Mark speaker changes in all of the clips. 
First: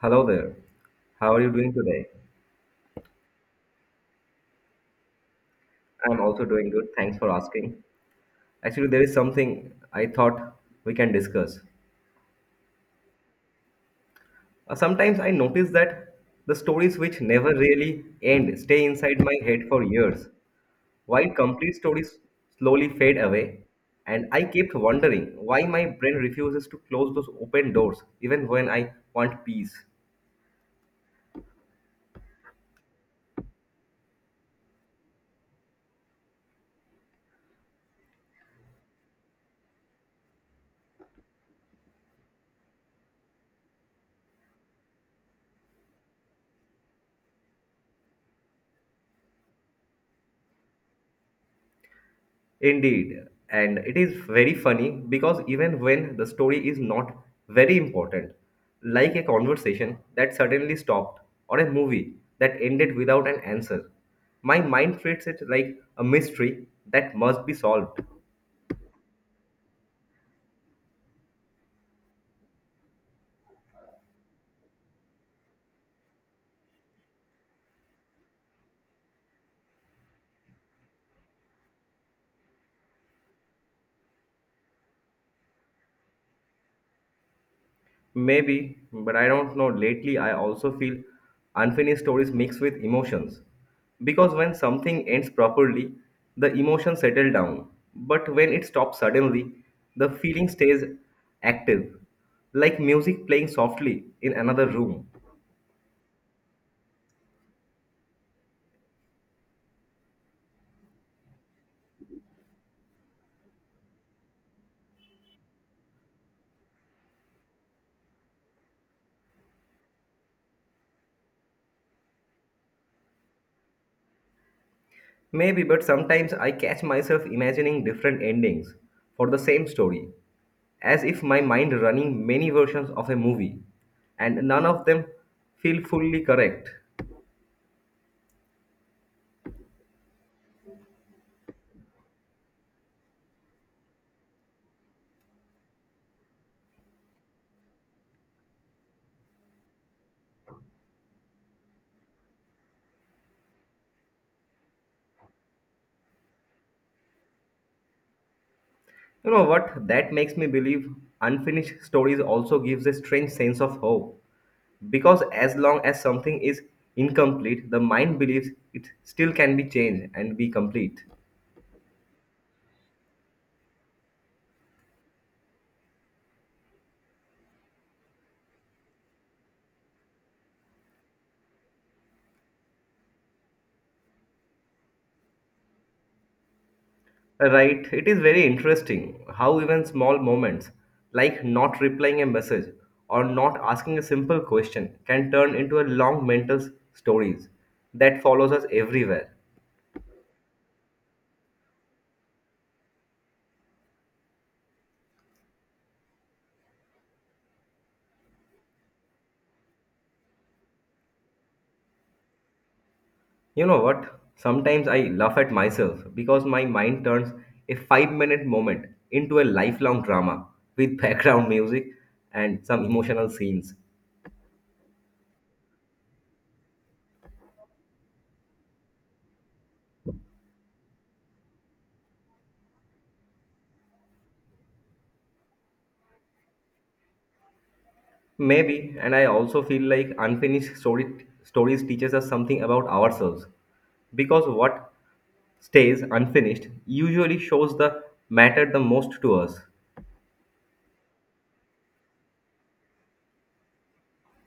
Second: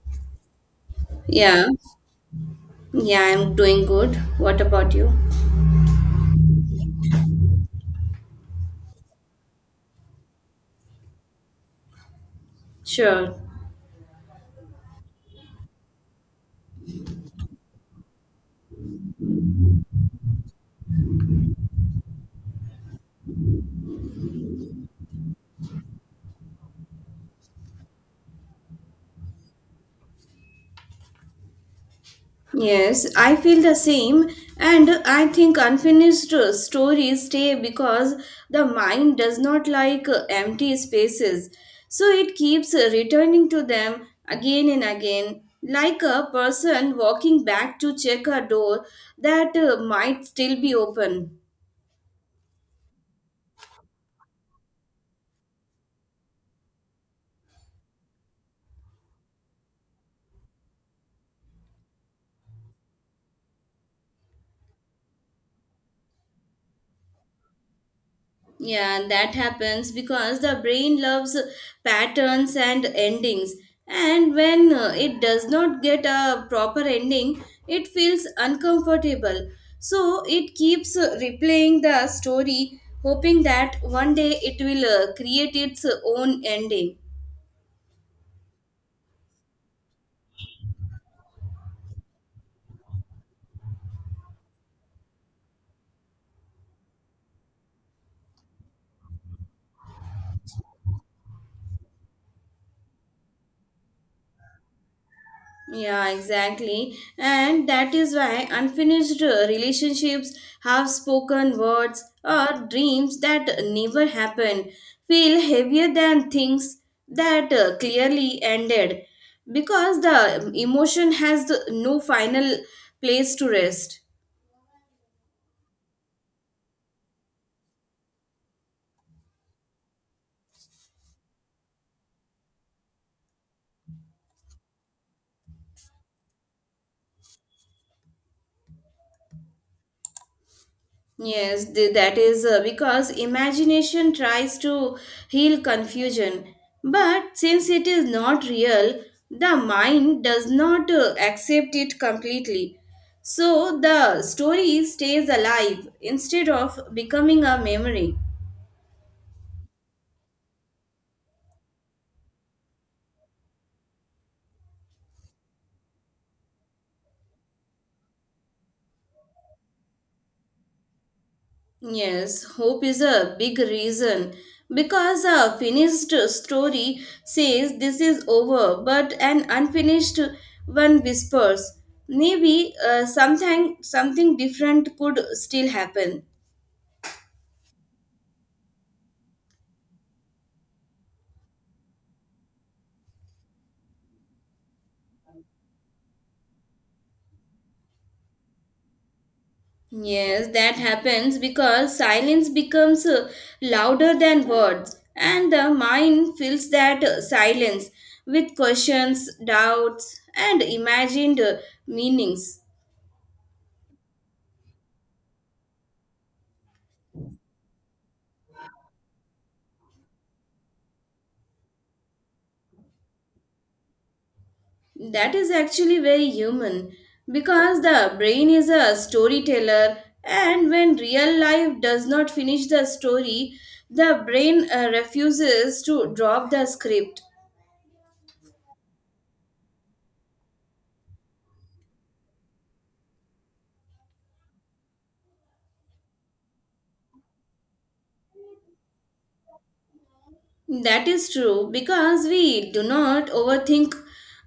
Speaker 1: Hello there. How are you
Speaker 2: Yeah,
Speaker 1: doing today?
Speaker 2: yeah, I'm doing good. What about you?
Speaker 1: I'm also doing good. Thanks for asking. Actually, there is something I thought we can discuss.
Speaker 2: Sure.
Speaker 1: Sometimes I notice that the stories which never really end stay inside my head for years, while complete stories slowly fade away. And I kept wondering why my brain refuses to close those open doors even when I want peace.
Speaker 2: Yes, I feel the same, and I think unfinished stories stay because the mind does not like empty spaces, so it keeps returning to them again and again, like a person walking back to check a door that might still be open.
Speaker 1: Indeed, and it is very funny because even when the story is not very important, like a conversation that suddenly stopped or a movie that ended without an answer, my mind treats it like a mystery that must be solved.
Speaker 2: Yeah, and that happens because the brain loves patterns and endings. And when it does not get a proper ending, it feels uncomfortable. So it keeps replaying the story, hoping that one day it will create its own ending.
Speaker 1: Maybe, but I don't know. Lately, I also feel unfinished stories mixed with emotions. Because when something ends properly, the emotions settle down. But when it stops suddenly, the feeling stays active, like music playing softly in another room.
Speaker 2: Yeah, exactly. And that is why unfinished relationships, half spoken words, or dreams that never happen feel heavier than things that clearly ended because the emotion has the, no final place to rest.
Speaker 1: Maybe, but sometimes I catch myself imagining different endings for the same story, as if my mind running many versions of a movie, and none of them feel fully correct.
Speaker 2: Yes, that is because imagination tries to heal confusion. But since it is not real, the mind does not accept it completely. So the story stays alive instead of becoming a memory.
Speaker 1: You know what? That makes me believe unfinished stories also gives a strange sense of hope. Because as long as something is incomplete, the mind believes it still can be changed and be complete.
Speaker 2: Yes, hope is a big reason because a finished story says this is over, but an unfinished one whispers maybe something different could still happen.
Speaker 1: Right, it is very interesting how even small moments, like not replying a message or not asking a simple question, can turn into a long mental stories that follows us everywhere.
Speaker 2: Yes, that happens because silence becomes louder than words, and the mind fills that silence with questions, doubts, and imagined meanings.
Speaker 1: You know what? Sometimes I laugh at myself because my mind turns a 5-minute moment into a lifelong drama with background music and some emotional scenes.
Speaker 2: That is actually very human because the brain is a storyteller, and when real life does not finish the story, the brain refuses to drop the script.
Speaker 1: Maybe, and I also feel like unfinished story, stories teaches us something about ourselves because what stays unfinished usually shows the matter the most to us.
Speaker 2: That is true because we do not overthink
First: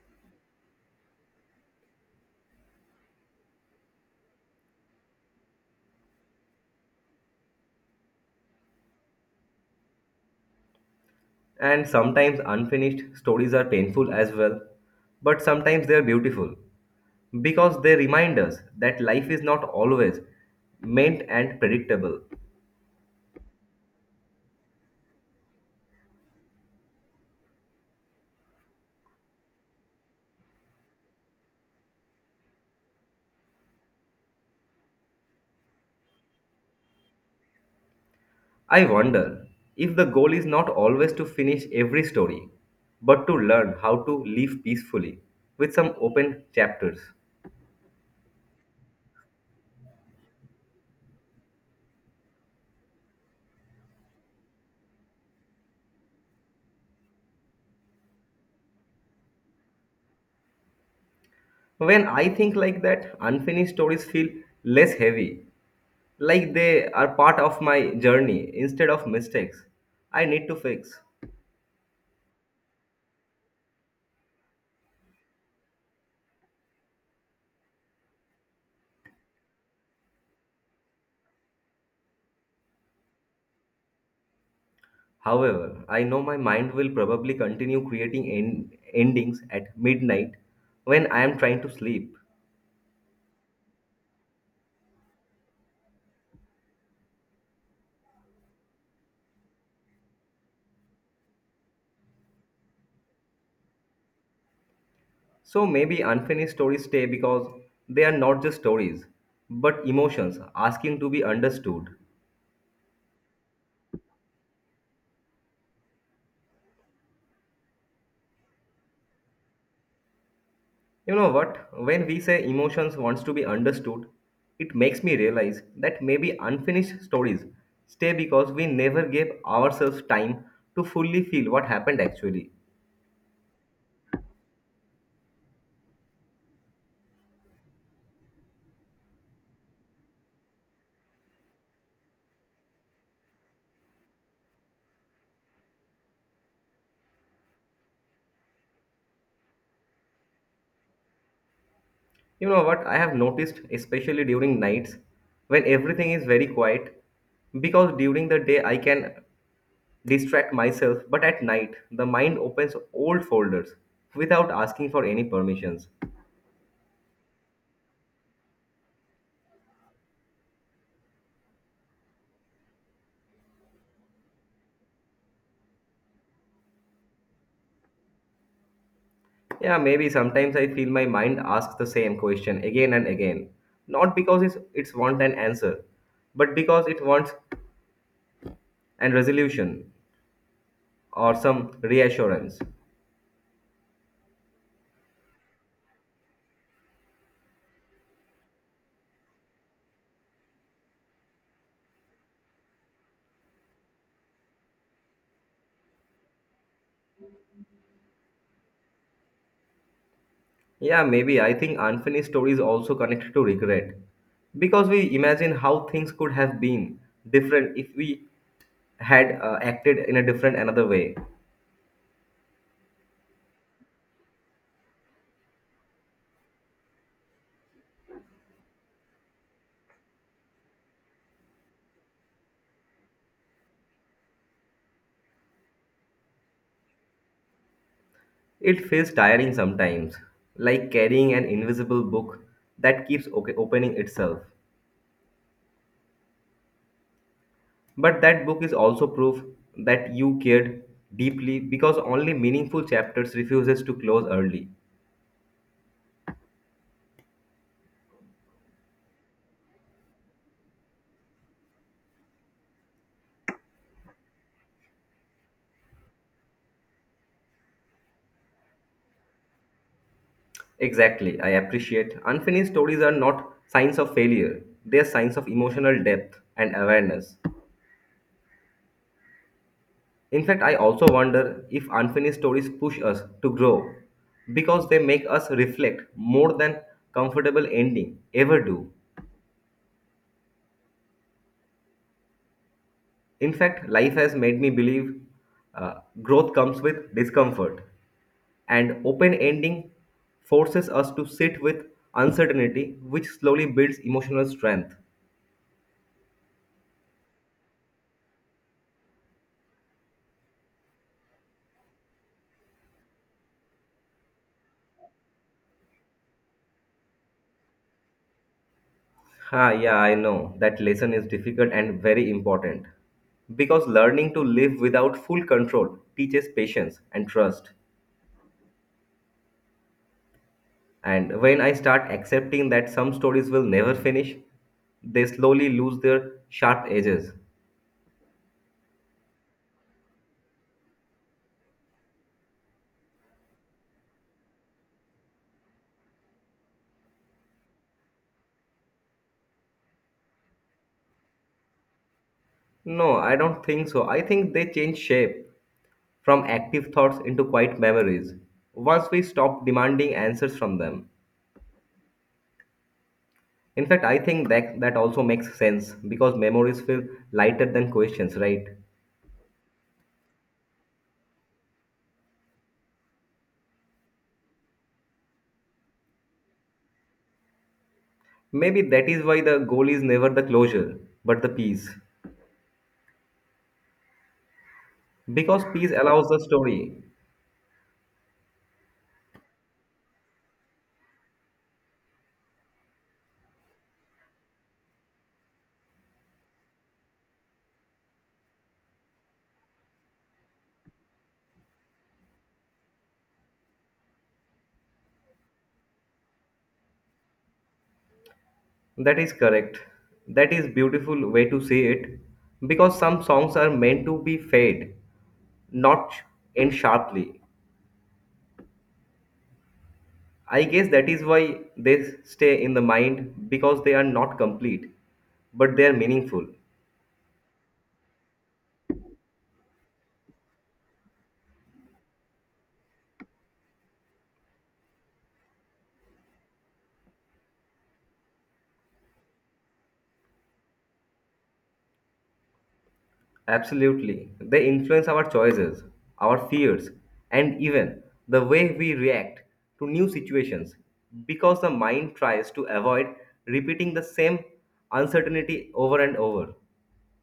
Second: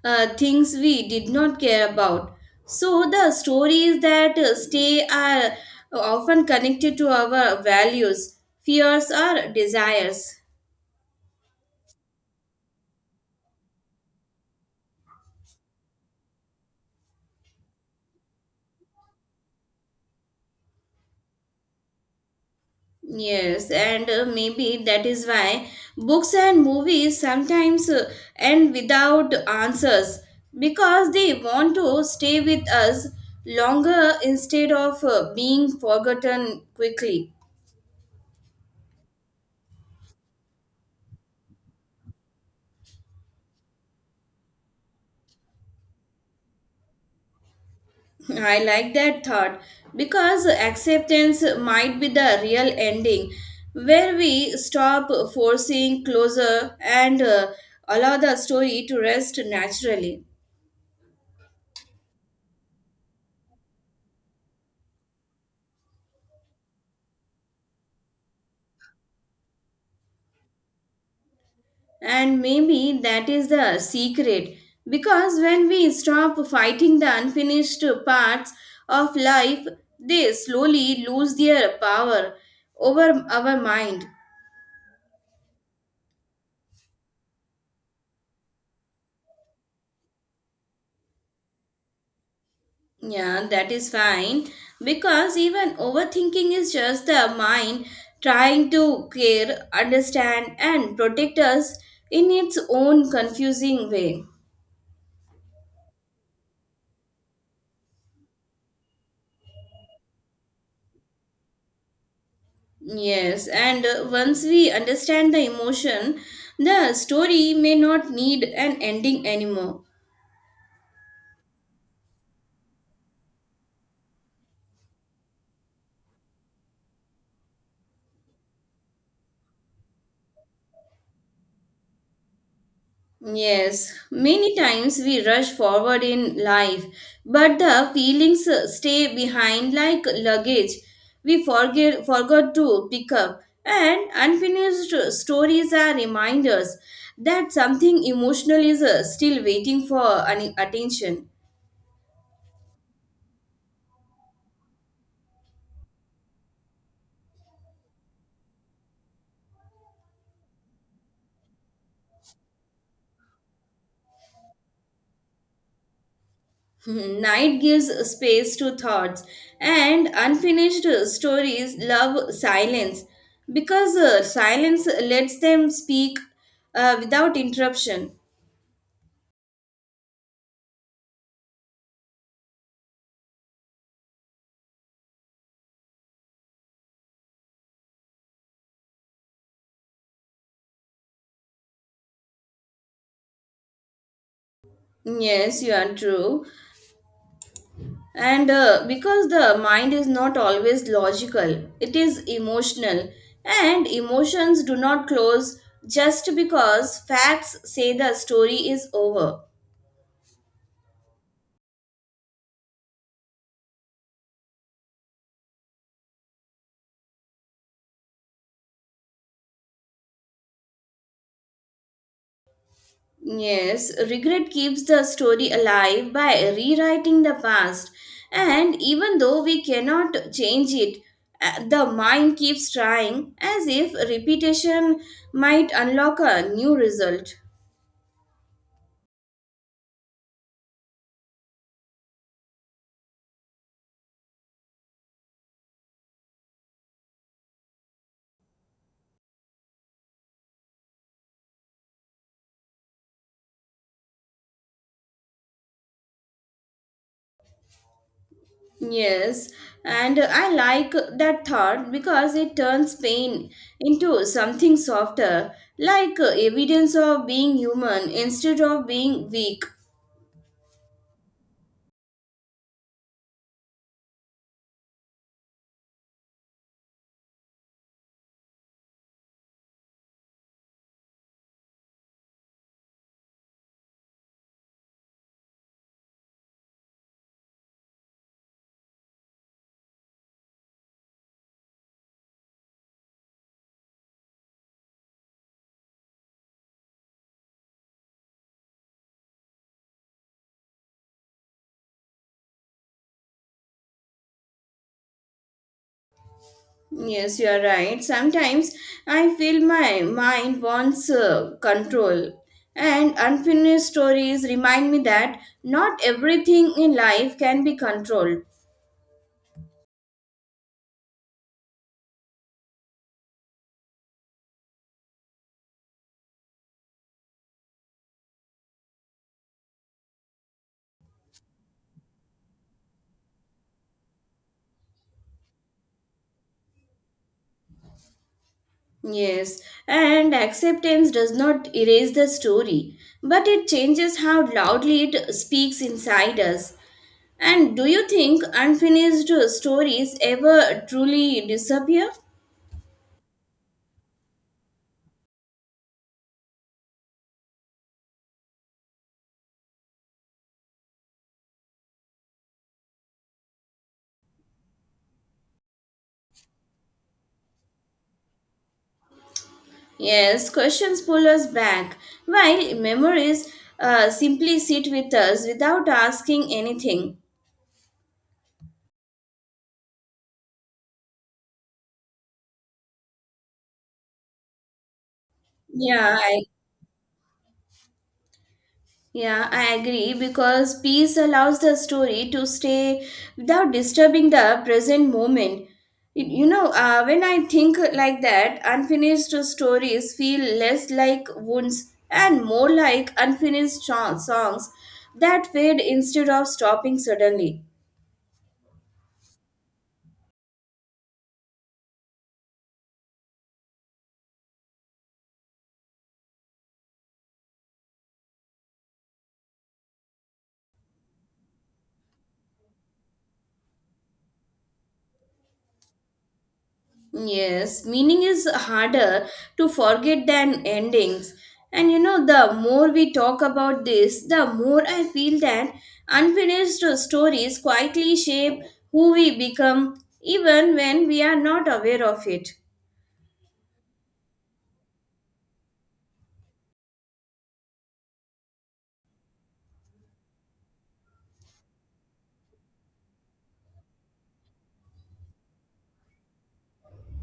Speaker 2: things we did not care about. So, the stories that stay are often connected to our values, fears, or desires.
Speaker 1: And sometimes unfinished stories are painful as well, but sometimes they are beautiful, because they remind us that life is not always meant and predictable.
Speaker 2: Yes, and maybe that is why books and movies sometimes end without answers because they want to stay with us longer instead of being forgotten quickly.
Speaker 1: I wonder if the goal is not always to finish every story, but to learn how to live peacefully with some open chapters.
Speaker 2: I like that thought because acceptance might be the real ending where we stop forcing closure and allow the story to rest naturally.
Speaker 1: When I think like that, unfinished stories feel less heavy, like they are part of my journey instead of mistakes I need to fix.
Speaker 2: And maybe that is the secret because when we stop fighting the unfinished parts of life, they slowly lose their power over our mind.
Speaker 1: However, I know my mind will probably continue creating endings at midnight when I am trying to sleep.
Speaker 2: Yeah, that is fine because even overthinking is just the mind trying to care, understand, and protect us in its own confusing way.
Speaker 1: So maybe unfinished stories stay because they are not just stories, but emotions asking to be understood.
Speaker 2: Yes, and once we understand the emotion, the story may not need an ending anymore.
Speaker 1: You know what? When we say emotions wants to be understood, it makes me realize that maybe unfinished stories stay because we never gave ourselves time to fully feel what happened actually.
Speaker 2: Yes, many times we rush forward in life, but the feelings stay behind like luggage we forget forgot to pick up. And unfinished stories are reminders that something emotional is still waiting for an attention.
Speaker 1: You know what? I have noticed, especially during nights when everything is very quiet, because during the day I can distract myself, but at night the mind opens old folders without asking for any permissions.
Speaker 2: Night gives space to thoughts and unfinished stories love silence because silence lets them speak without interruption.
Speaker 1: Yeah, maybe sometimes I feel my mind asks the same question again and again, not because it's want an answer, but because it wants an resolution or some reassurance.
Speaker 2: Yes, you are true. And because the mind is not always logical, it is emotional, and emotions do not close just because facts say the story is over.
Speaker 1: Yeah, maybe. I think unfinished stories also connect to regret because we imagine how things could have been different if we had acted in a different another way.
Speaker 2: Yes, regret keeps the story alive by rewriting the past. And even though we cannot change it, the mind keeps trying as if repetition might unlock a new result.
Speaker 1: It feels tiring sometimes, like carrying an invisible book that keeps opening itself. But that book is also proof that you cared deeply because only meaningful chapters refuses to close early.
Speaker 2: Yes, and I like that thought because it turns pain into something softer, like evidence of being human instead of being weak.
Speaker 1: Exactly, I appreciate. Unfinished stories are not signs of failure, they are signs of emotional depth and awareness. In fact, I also wonder if unfinished stories push us to grow because they make us reflect more than comfortable ending ever do. In fact, life has made me believe uh, growth comes with discomfort, and open ending forces us to sit with uncertainty, which slowly builds emotional strength.
Speaker 2: Yes, you are right. Sometimes I feel my mind wants control, and unfinished stories remind me that not everything in life can be controlled.
Speaker 1: Ha, yeah, I know. That lesson is difficult and very important. Because learning to live without full control teaches patience and trust. And when I start accepting that some stories will never finish, they slowly lose their sharp edges.
Speaker 2: Yes, and acceptance does not erase the story, but it changes how loudly it speaks inside us. And do you think unfinished stories ever truly disappear?
Speaker 1: No, I don't think so. I think they change shape from active thoughts into quiet memories once we stop demanding answers from them. In fact, I think that that also makes sense because memories feel lighter than questions, right?
Speaker 2: Yes, questions pull us back, while memories simply sit with us without asking anything.
Speaker 1: Maybe that is why the goal is never the closure, but the peace. Because peace
Speaker 2: Yeah,
Speaker 1: allows the
Speaker 2: I,
Speaker 1: story.
Speaker 2: yeah, I agree because peace allows the story to stay without disturbing the present moment. You know, when I think like that, unfinished stories feel less like wounds and more like unfinished songs that fade instead of stopping suddenly.
Speaker 1: That is correct. That is beautiful way to say it. Because some songs are meant to be fade, not end sharply. I guess that is why they stay in the mind because they are not complete, but they are meaningful.
Speaker 2: Yes, meaning is harder to forget than endings. And you know, the more we talk about this, the more I feel that unfinished stories quietly shape who we become, even when we are not aware of it.
Speaker 1: Absolutely. They influence our choices, our fears, and even the way we react to new situations because the mind tries to avoid repeating the same uncertainty over and over.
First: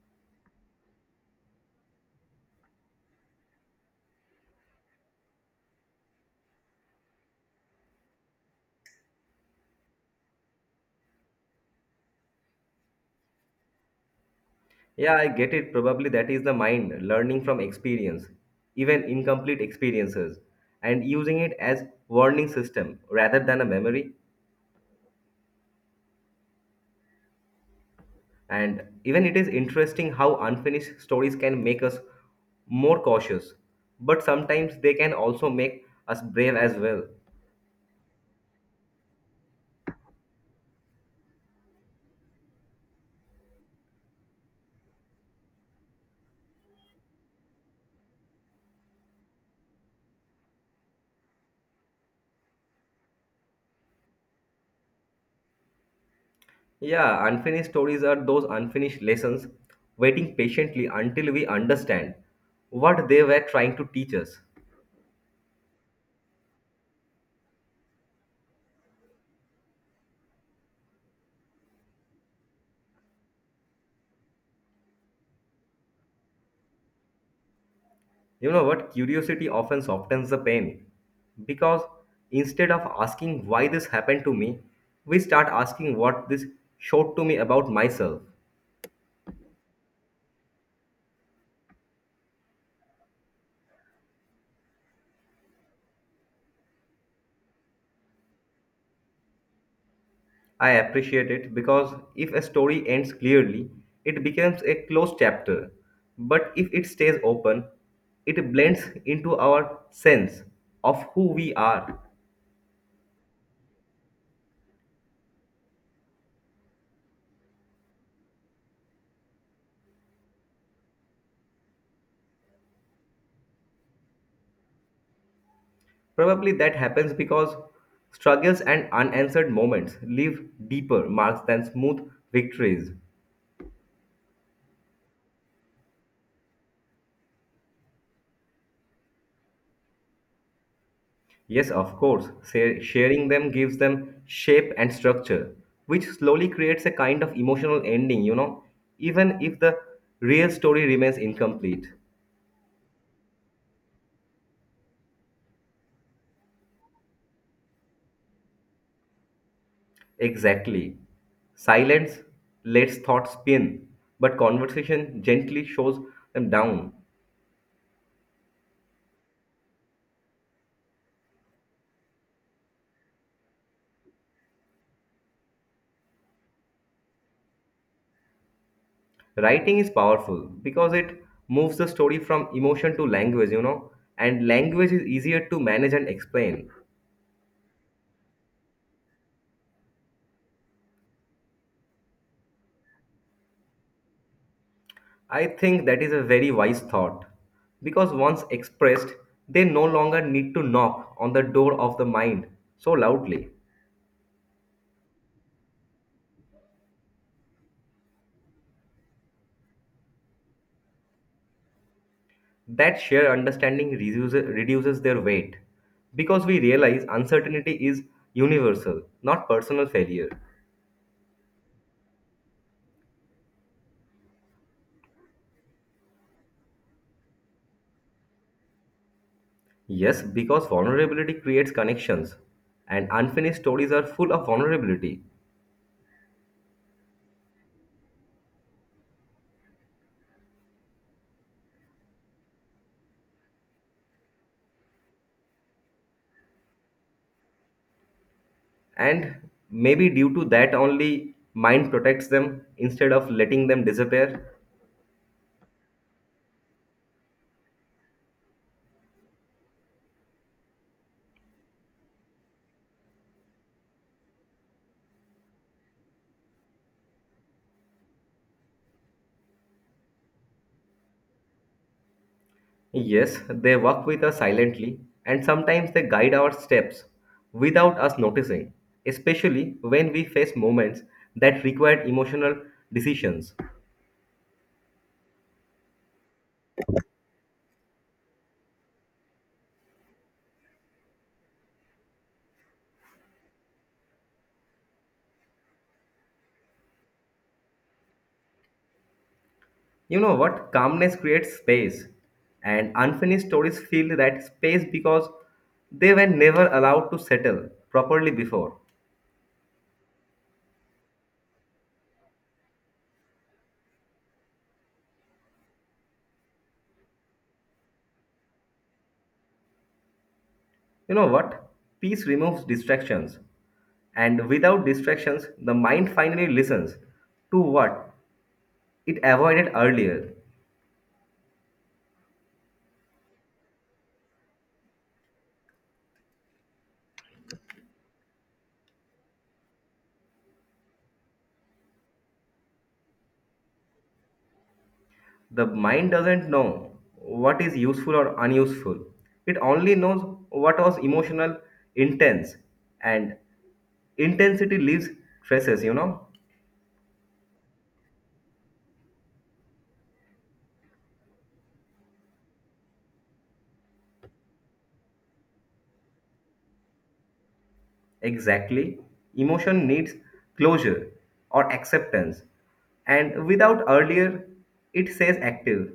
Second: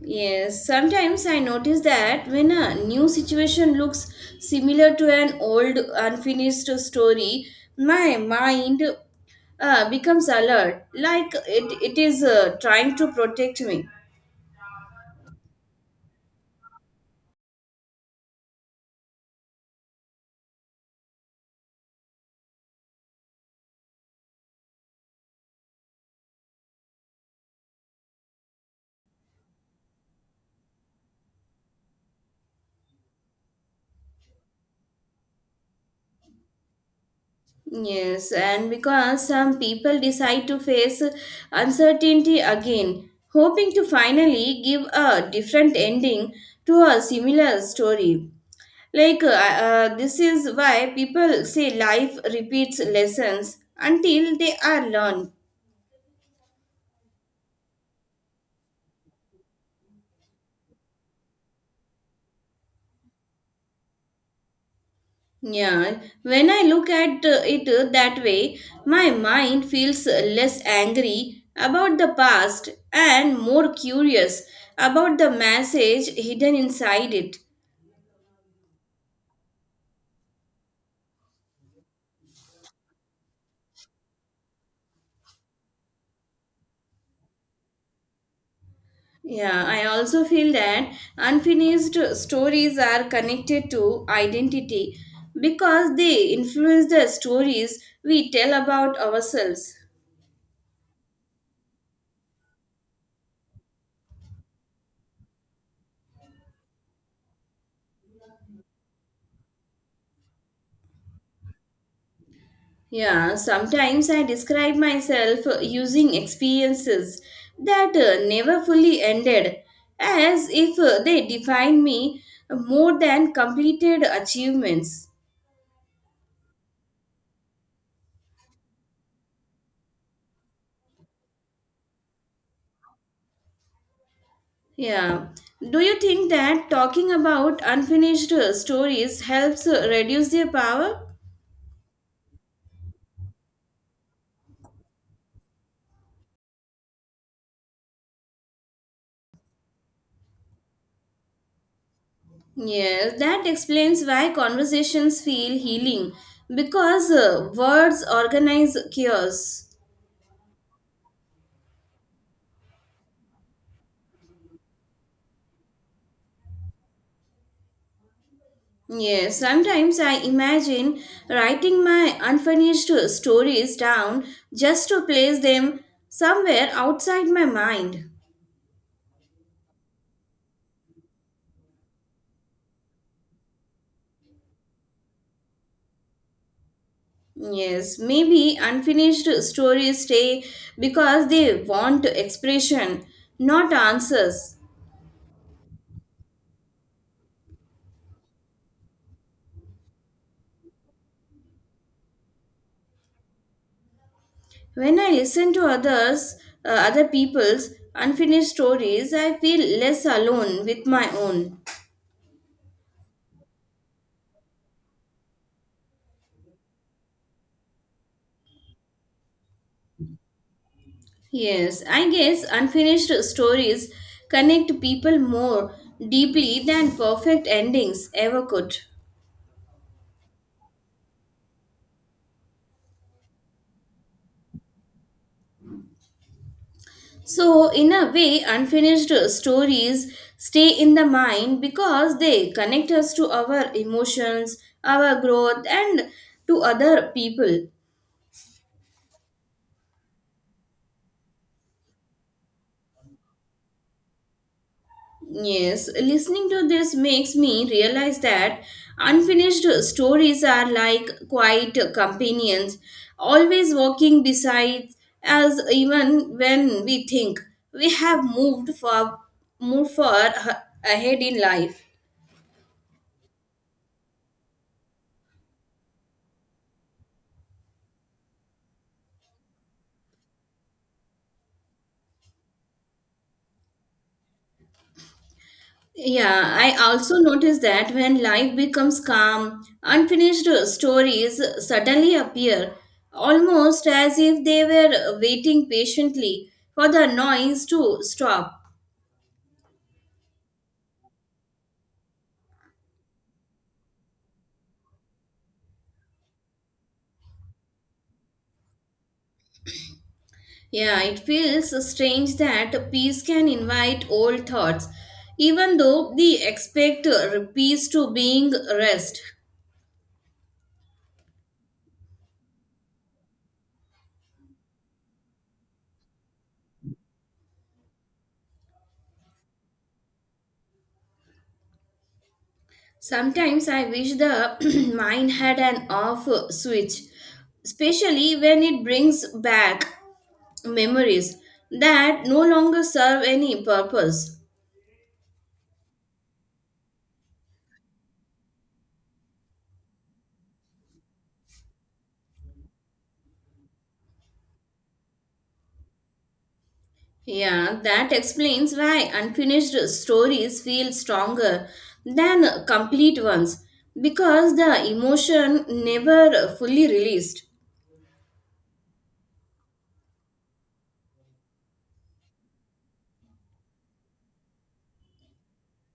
Speaker 2: Yes, sometimes I notice that when a new situation looks similar to an old unfinished story, my mind becomes alert, like it is trying to protect me.
Speaker 1: Yeah, I get it. Probably that is the mind learning from experience, even incomplete experiences, and using it as warning system rather than a memory. And even it is interesting how unfinished stories can make us more cautious, but sometimes they can also make us brave as well.
Speaker 2: Yes, and because some people decide to face uncertainty again, hoping to finally give a different ending to a similar story. This is why people say life repeats lessons until they are learned.
Speaker 1: Yeah, unfinished stories are those unfinished lessons waiting patiently until we understand what they were trying to teach us.
Speaker 2: Yeah, when I look at it that way, my mind feels less angry about the past and more curious about the message hidden inside it.
Speaker 1: You know what? Curiosity often softens the pain because instead of asking why this happened to me, we start asking what this showed to me about myself.
Speaker 2: Yeah, I also feel that unfinished stories are connected to identity because they influence the stories we tell about ourselves.
Speaker 1: I appreciate it because if a story ends clearly, it becomes a closed chapter. But if it stays open, it blends into our sense of who we are.
Speaker 2: Yeah, sometimes I describe myself using experiences that never fully ended as if they define me more than completed achievements.
Speaker 1: Probably that happens because struggles and unanswered moments leave deeper marks than smooth victories.
Speaker 2: Yeah. Do you think that talking about unfinished stories helps reduce their power?
Speaker 1: Yes, of course, sharing them gives them shape and structure, which slowly creates a kind of emotional ending, even if the real story remains incomplete.
Speaker 2: Yes, that explains why conversations feel healing because words organize chaos.
Speaker 1: Exactly. Silence lets thoughts spin, but conversation gently shows them down.
Speaker 2: Yes, sometimes I imagine writing my unfinished stories down just to place them somewhere outside my mind.
Speaker 1: Writing is powerful because it moves the story from emotion to language, and language is easier to manage and explain.
Speaker 2: Yes, maybe unfinished stories stay because they want expression, not answers.
Speaker 1: I think that is a very wise thought because once expressed, they no longer need to knock on the door of the mind so loudly.
Speaker 2: When I listen to others, other people's unfinished stories, I feel less alone with my own.
Speaker 1: That shared understanding reduces their weight because we realize uncertainty is universal, not personal failure.
Speaker 2: Yes, I guess unfinished stories connect people more deeply than perfect endings ever could.
Speaker 1: Yes, because vulnerability creates connections, and unfinished stories are full of vulnerability.
Speaker 2: So, in a way, unfinished stories stay in the mind because they connect us to our emotions, our growth, and to other people.
Speaker 1: And maybe due to that, only mind protects them instead of letting them disappear.
Speaker 2: Yes, listening to this makes me realize that unfinished stories are like quiet companions, always walking beside us even when we think we have moved far ahead in life.
Speaker 1: Yes, they walk with us silently and sometimes they guide our steps without us noticing, especially when we face moments that require emotional decisions.
Speaker 2: Yeah, I also noticed that when life becomes calm, unfinished stories suddenly appear, almost as if they were waiting patiently for the noise to stop.
Speaker 1: You know what? Calmness creates space, and unfinished stories fill that space because they were never allowed to settle properly before.
Speaker 2: Yeah, it feels strange that peace can invite old thoughts, even though they expect peace to being rest.
Speaker 1: You know what? Peace removes distractions, and without distractions, the mind finally listens to what it avoided earlier.
Speaker 2: Sometimes I wish the mind had an off switch, especially when it brings back memories that no longer serve any purpose.
Speaker 1: The mind doesn't know what is useful or unuseful. It only knows what was emotional, intense, and intensity leaves traces, you know?
Speaker 2: Yeah, that explains why unfinished stories feel stronger than complete ones because the emotion never fully released.
Speaker 1: Exactly. Emotion needs closure or acceptance. And without earlier, it says active.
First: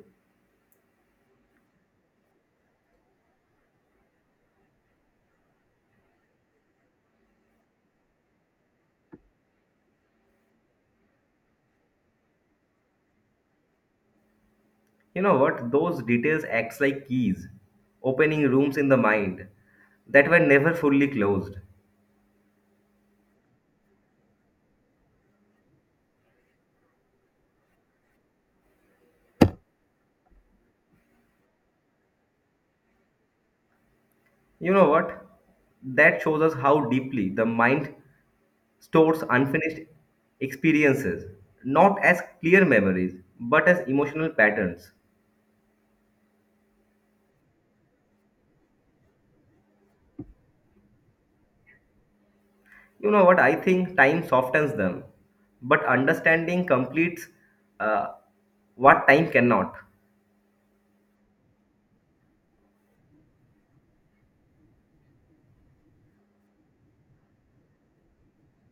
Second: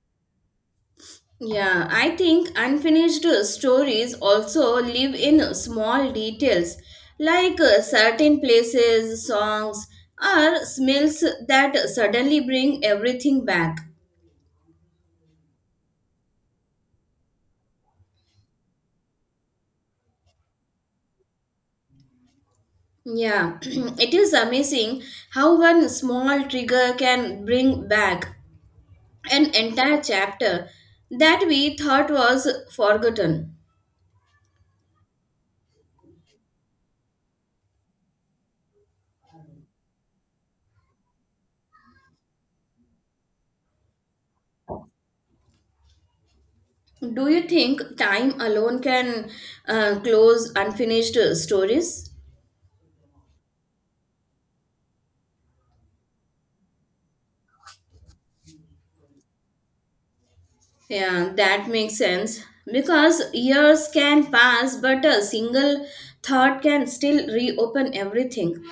Speaker 2: Yeah, I think unfinished stories also live in small details like certain places, songs, or smells that suddenly bring everything back.
Speaker 1: You know what? Those details acts like keys, opening rooms in the mind that were never fully closed.
Speaker 2: Yeah, it is amazing how one small trigger can bring back an entire chapter that we thought was forgotten.
Speaker 1: You know what? That shows us how deeply the mind stores unfinished experiences, not as clear memories, but as emotional patterns.
Speaker 2: Do you think time alone can close unfinished stories?
Speaker 1: You know what? I think time softens them, but understanding completes uh, what time cannot.
Speaker 2: Yeah, that makes sense. Because years can pass, but a single thought can still reopen everything.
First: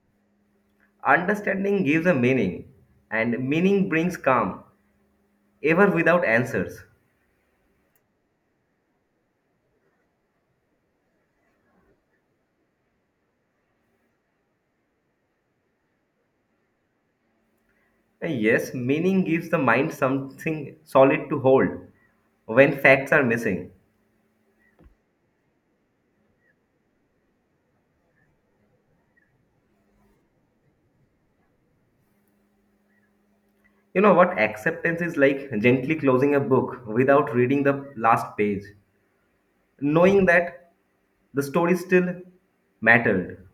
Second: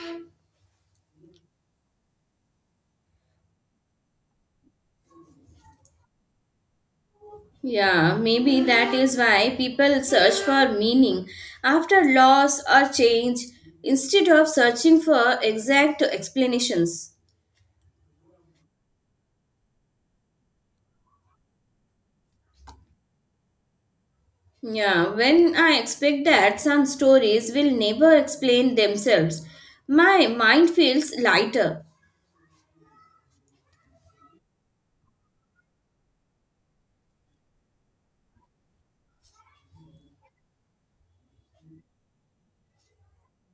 Speaker 1: Understanding gives a meaning, and meaning brings calm, ever without answers.
Speaker 2: Yeah, maybe that is why people search for meaning after loss or change instead of searching for exact explanations.
Speaker 1: And yes, meaning gives the mind something solid to hold when facts are missing.
Speaker 2: Yeah, when I expect that some stories will never explain themselves, my mind feels lighter.
Speaker 1: You know what? Acceptance is like gently closing a book without reading the last page, knowing that the story still mattered.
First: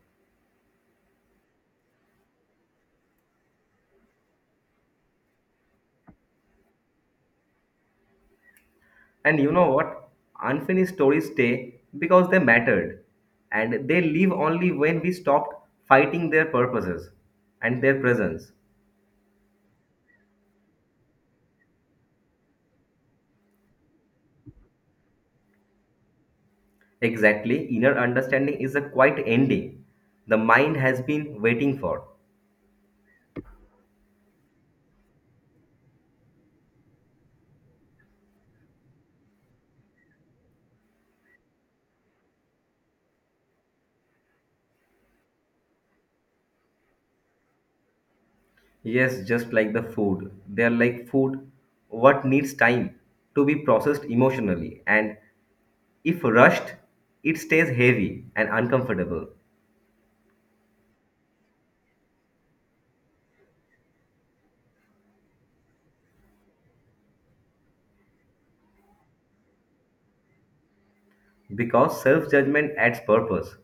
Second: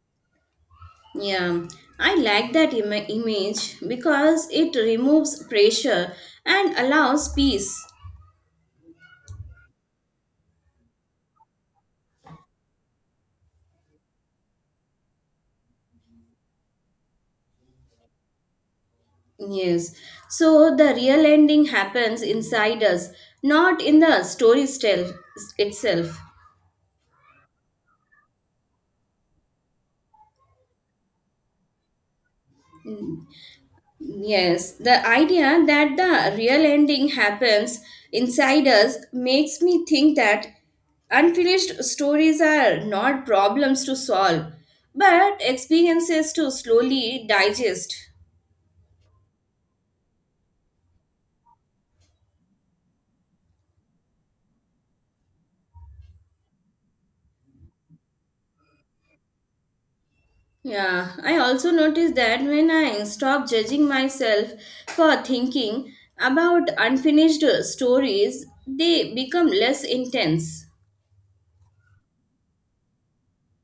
Speaker 2: Yeah, I like that image because it removes pressure and allows peace.
Speaker 1: And you know what? Unfinished stories stay because they mattered. And they leave only when we stopped fighting their purposes and their presence.
Speaker 2: Yes, so the real ending happens inside us, not in the story tell itself.
Speaker 1: Exactly, inner understanding is a quiet ending the mind has been waiting for.
Speaker 2: Yes, the idea that the real ending happens inside us makes me think that unfinished stories are not problems to solve, but experiences to slowly digest.
Speaker 1: Yes, just like the food. They are like food, what needs time to be processed emotionally. And if rushed, it stays heavy and uncomfortable.
Speaker 2: Yeah, I also noticed that when I stop judging myself for thinking about unfinished stories, they become less intense.
Speaker 1: Because self judgment adds purpose,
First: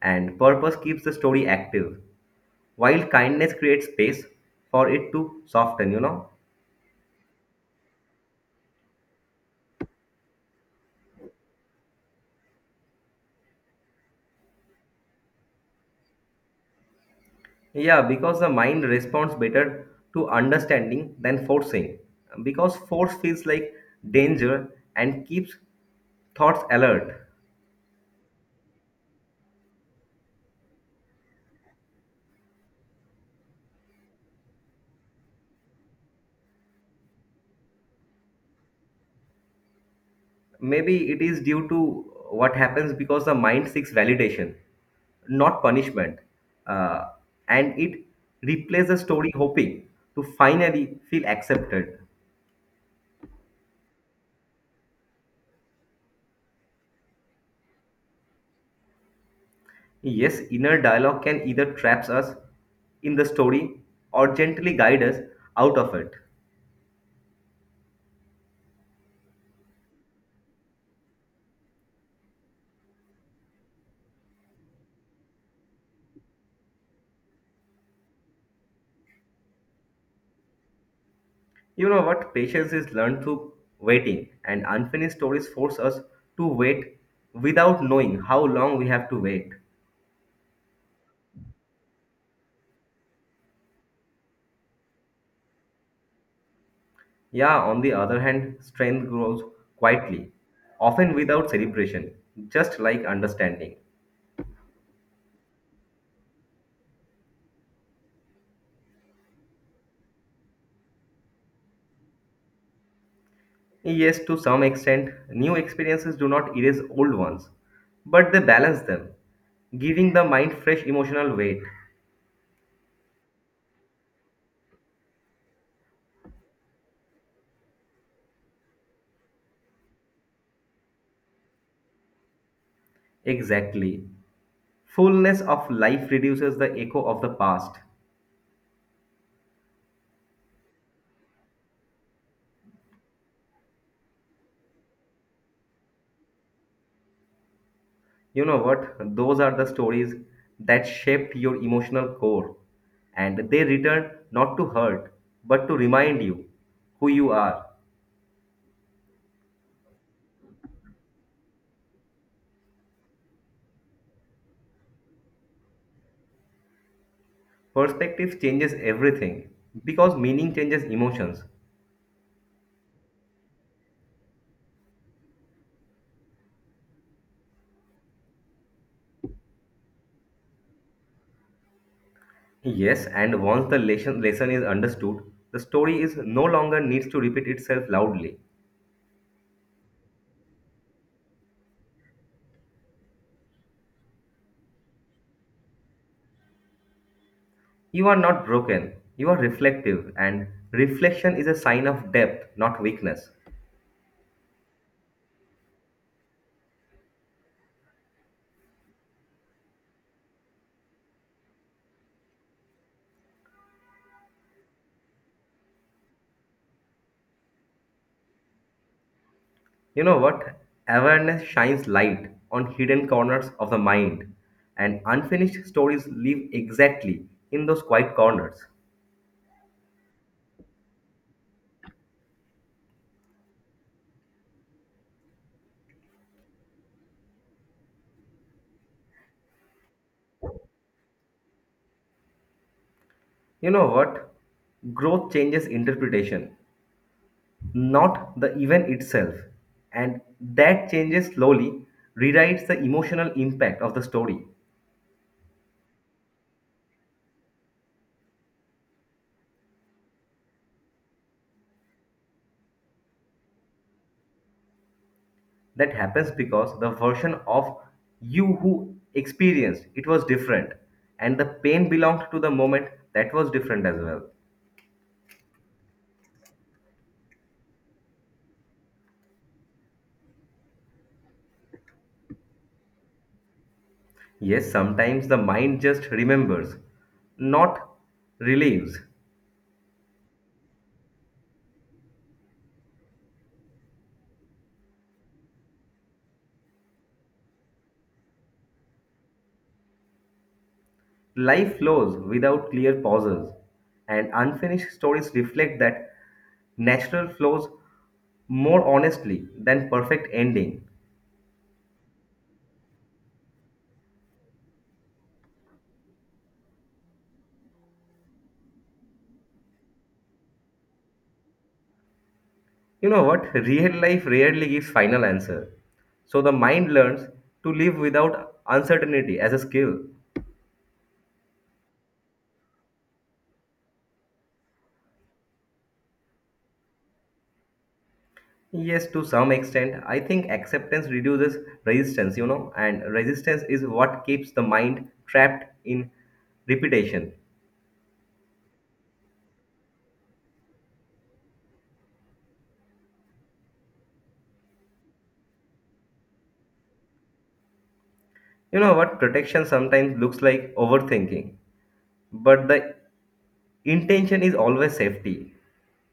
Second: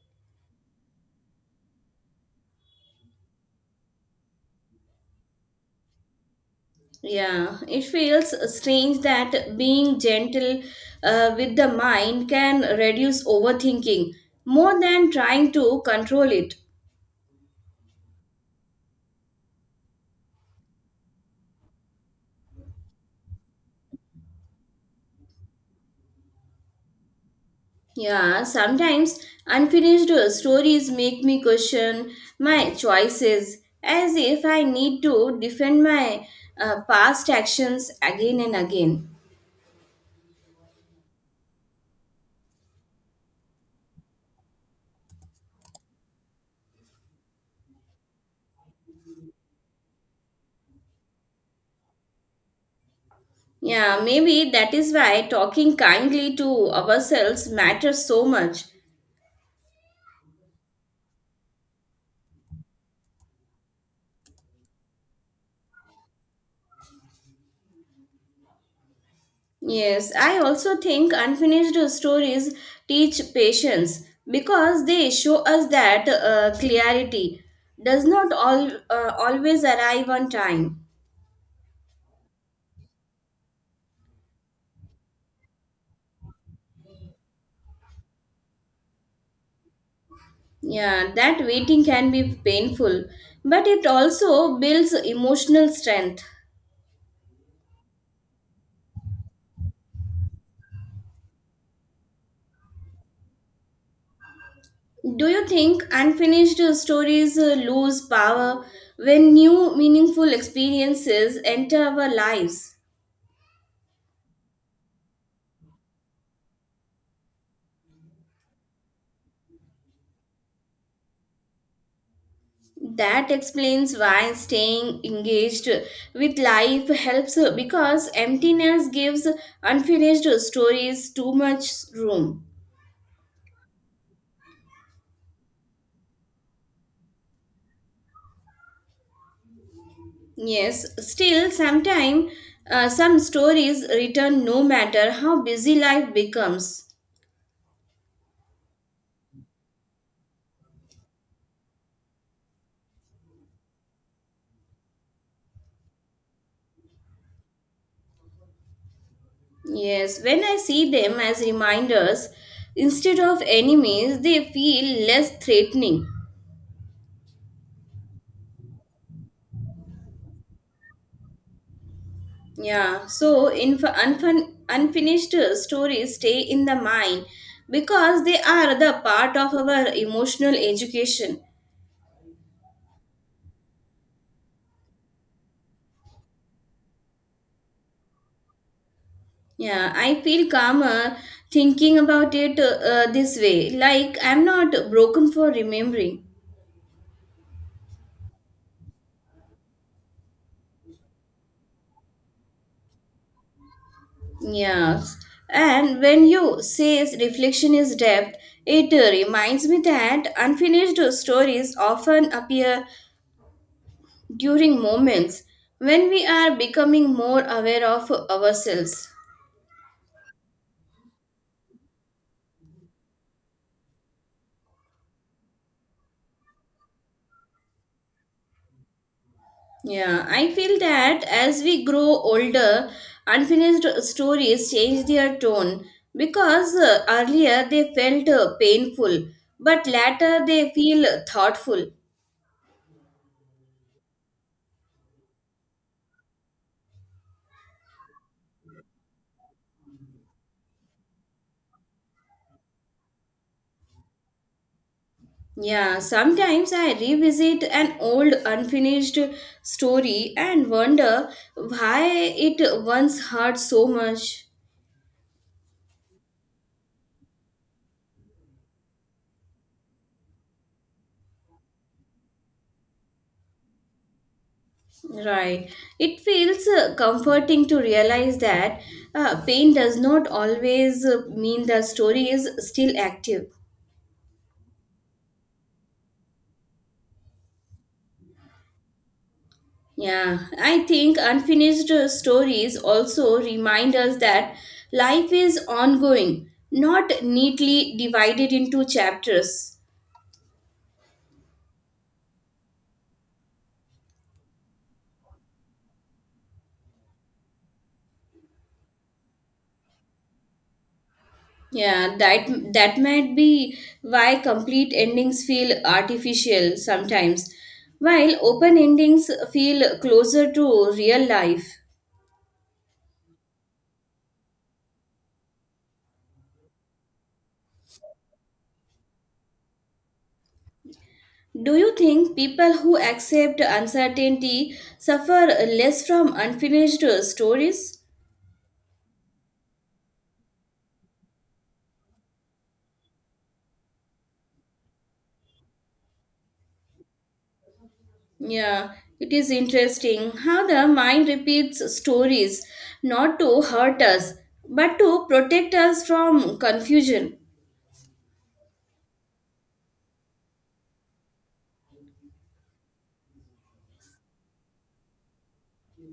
Speaker 1: and purpose keeps the story active, while kindness creates space for it to soften, you know?
Speaker 2: Yeah, it feels strange that being gentle with the mind can reduce overthinking more than trying to control it.
Speaker 1: Yeah, because the mind responds better to understanding than forcing, because force feels like danger and keeps thoughts alert.
Speaker 2: Yeah, sometimes unfinished stories make me question my choices as if I need to defend my past actions again and again.
Speaker 1: Maybe it is due to what happens because the mind seeks validation, not punishment. Uh, and it replays the story hoping to finally feel accepted.
Speaker 2: Yeah, maybe that is why talking kindly to ourselves matters so much.
Speaker 1: Yes, inner dialogue can either traps us in the story or gently guide us out of it.
Speaker 2: Yes, I also think unfinished stories teach patience because they show us that clarity does not always arrive on time.
Speaker 1: You know what? Patience is learned through waiting, and unfinished stories force us to wait without knowing how long we have to wait.
Speaker 2: Yeah, that waiting can be painful, but it also builds emotional strength.
Speaker 1: Yeah, on the other hand, strength grows quietly, often without celebration, just like understanding.
Speaker 2: Do you think unfinished stories lose power when new meaningful experiences enter our lives?
Speaker 1: Yes, to some extent, new experiences do not erase old ones, but they balance them, giving the mind fresh emotional weight.
Speaker 2: That explains why staying engaged with life helps because emptiness gives unfinished stories too much room.
Speaker 1: Exactly. Fullness of life reduces the echo of the past.
Speaker 2: Yes, still, sometimes some stories return no matter how busy life becomes.
Speaker 1: You know what? Those are the stories that shaped your emotional core, and they return not to hurt, but to remind you who you are.
Speaker 2: Yes, when I see them as reminders instead of enemies, they feel less threatening.
Speaker 1: Perspective changes everything because meaning changes emotions.
Speaker 2: Yeah, so in unfinished stories stay in the mind because they are the part of our emotional education.
Speaker 1: Yes, and once the lesson is understood, the story is no longer needs to repeat itself loudly.
Speaker 2: Yeah, I feel calmer thinking about it this way, like I'm not broken for remembering.
Speaker 1: You are not broken, you are reflective, and reflection is a sign of depth, not weakness.
Speaker 2: Yes, and when you say reflection is depth, it reminds me that unfinished stories often appear during moments when we are becoming more aware of ourselves.
Speaker 1: You know what? Awareness shines light on hidden corners of the mind, and unfinished stories live exactly in those quiet corners.
Speaker 2: Yeah, I feel that as we grow older, unfinished stories change their tone because earlier they felt painful, but later they feel thoughtful.
Speaker 1: You know what? Growth changes interpretation, not the event itself. And that changes slowly rewrites the emotional impact of the story.
Speaker 2: Yeah, sometimes I revisit an old unfinished story and wonder why it once hurt so much.
Speaker 1: That happens because the version of you who experienced it was different, and the pain belonged to the moment that was different as well.
Speaker 2: Right. It feels comforting to realize that pain does not always mean the story is still active.
Speaker 1: Yes, sometimes the mind just remembers, not relieves.
Speaker 2: Yeah, I think unfinished stories also remind us that life is ongoing, not neatly divided into chapters.
Speaker 1: Life flows without clear pauses, and unfinished stories reflect that natural flows more honestly than perfect ending.
Speaker 2: Yeah, that might be why complete endings feel artificial sometimes, while open endings feel closer to real life.
Speaker 1: You know what? Real life rarely gives final answer. So the mind learns to live without uncertainty as a skill.
Speaker 2: Do you think people who accept uncertainty suffer less from unfinished stories?
Speaker 1: Yes, to some extent, I think acceptance reduces resistance, and resistance is what keeps the mind trapped in repetition.
Speaker 2: Yeah, it is interesting how the mind repeats stories not to hurt us but to protect us from confusion.
Speaker 1: You know what? Protection sometimes looks like overthinking. But the intention is always safety.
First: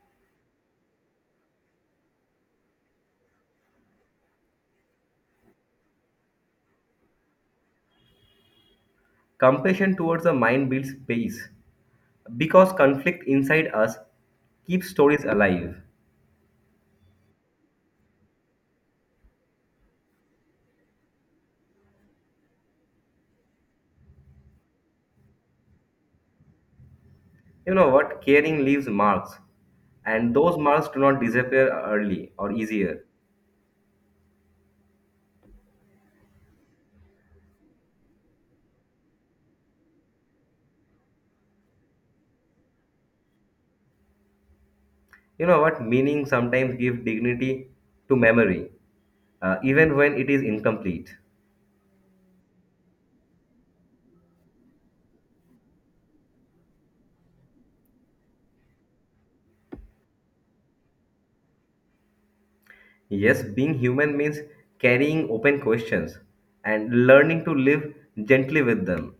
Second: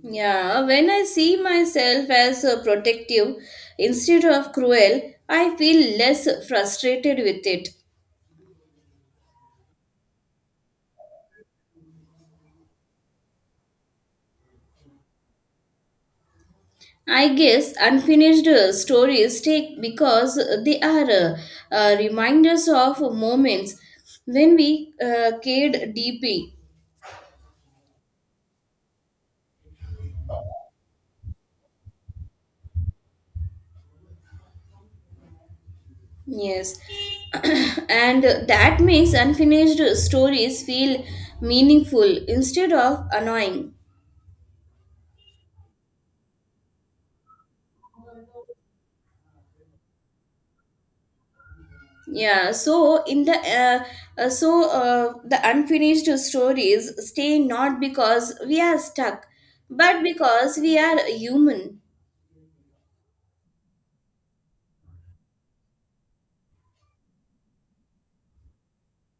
Speaker 2: Yeah, when I see myself as protective instead of cruel, I feel less frustrated with it.
Speaker 1: Compassion towards the mind builds peace because conflict inside us keeps stories alive.
Speaker 2: I guess unfinished stories take because they are reminders of moments when we cared deeply.
Speaker 1: You know what? Caring leaves marks, and those marks do not disappear early or easier.
Speaker 2: Yes, and that makes unfinished stories feel meaningful instead of annoying.
Speaker 1: You know what? Meaning sometimes give dignity to memory, even when it is incomplete.
Speaker 2: Yeah, so in the the unfinished stories stay not because we are stuck, but because we are human.
Speaker 1: Yes, being human means carrying open questions and learning to live gently with them.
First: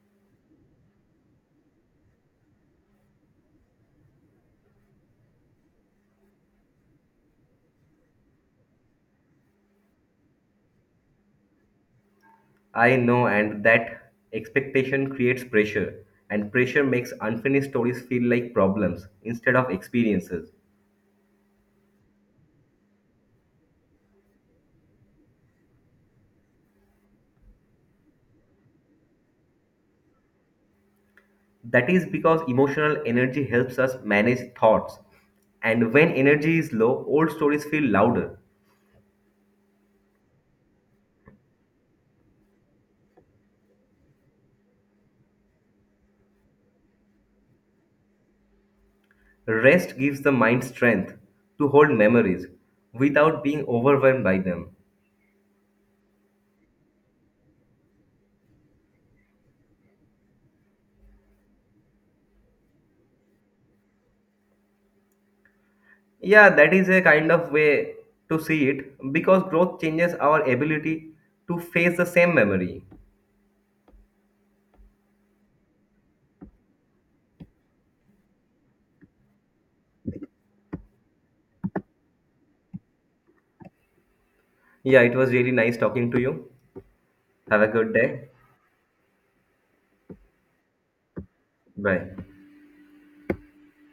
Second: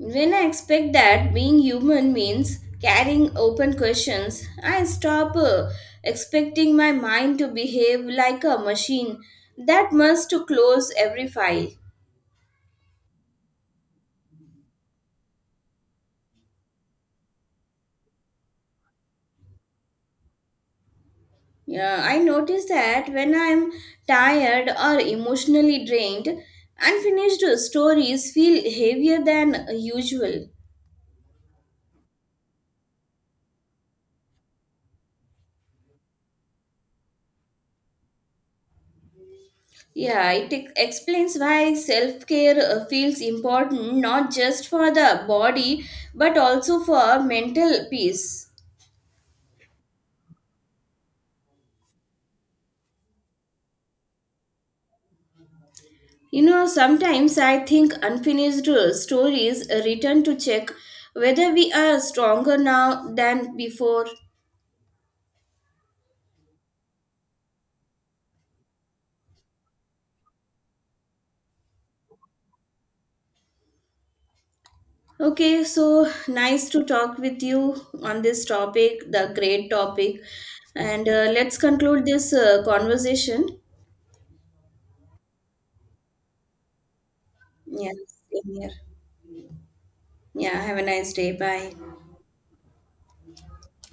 Speaker 2: When I expect that being human means carrying open questions, I stop expecting my mind to behave like a machine that must to close every file.
Speaker 1: I know, and that expectation creates pressure, and pressure makes unfinished stories feel like problems instead of experiences.
Speaker 2: Yeah, I notice that when I'm tired or emotionally drained, unfinished stories feel heavier than usual.
Speaker 1: That is because emotional energy helps us manage thoughts, and when energy is low, old stories feel louder.
Speaker 2: Yeah, it explains why self care feels important not just for the body but also for mental peace.
Speaker 1: Rest gives the mind strength to hold memories without being overwhelmed by them.
Speaker 2: You know, sometimes I think unfinished stories return to check whether we are stronger now than before.
Speaker 1: Yeah, that is a kind of way to see it because growth changes our ability to face the same memory.
Speaker 2: Okay, so nice to talk with you on this topic, the great topic. And let's conclude this conversation.
Speaker 1: Yeah, it was really nice talking to you. Have a
Speaker 2: Yeah,
Speaker 1: good day.
Speaker 2: same here. Yeah, have a nice day. Bye.
Speaker 1: Bye.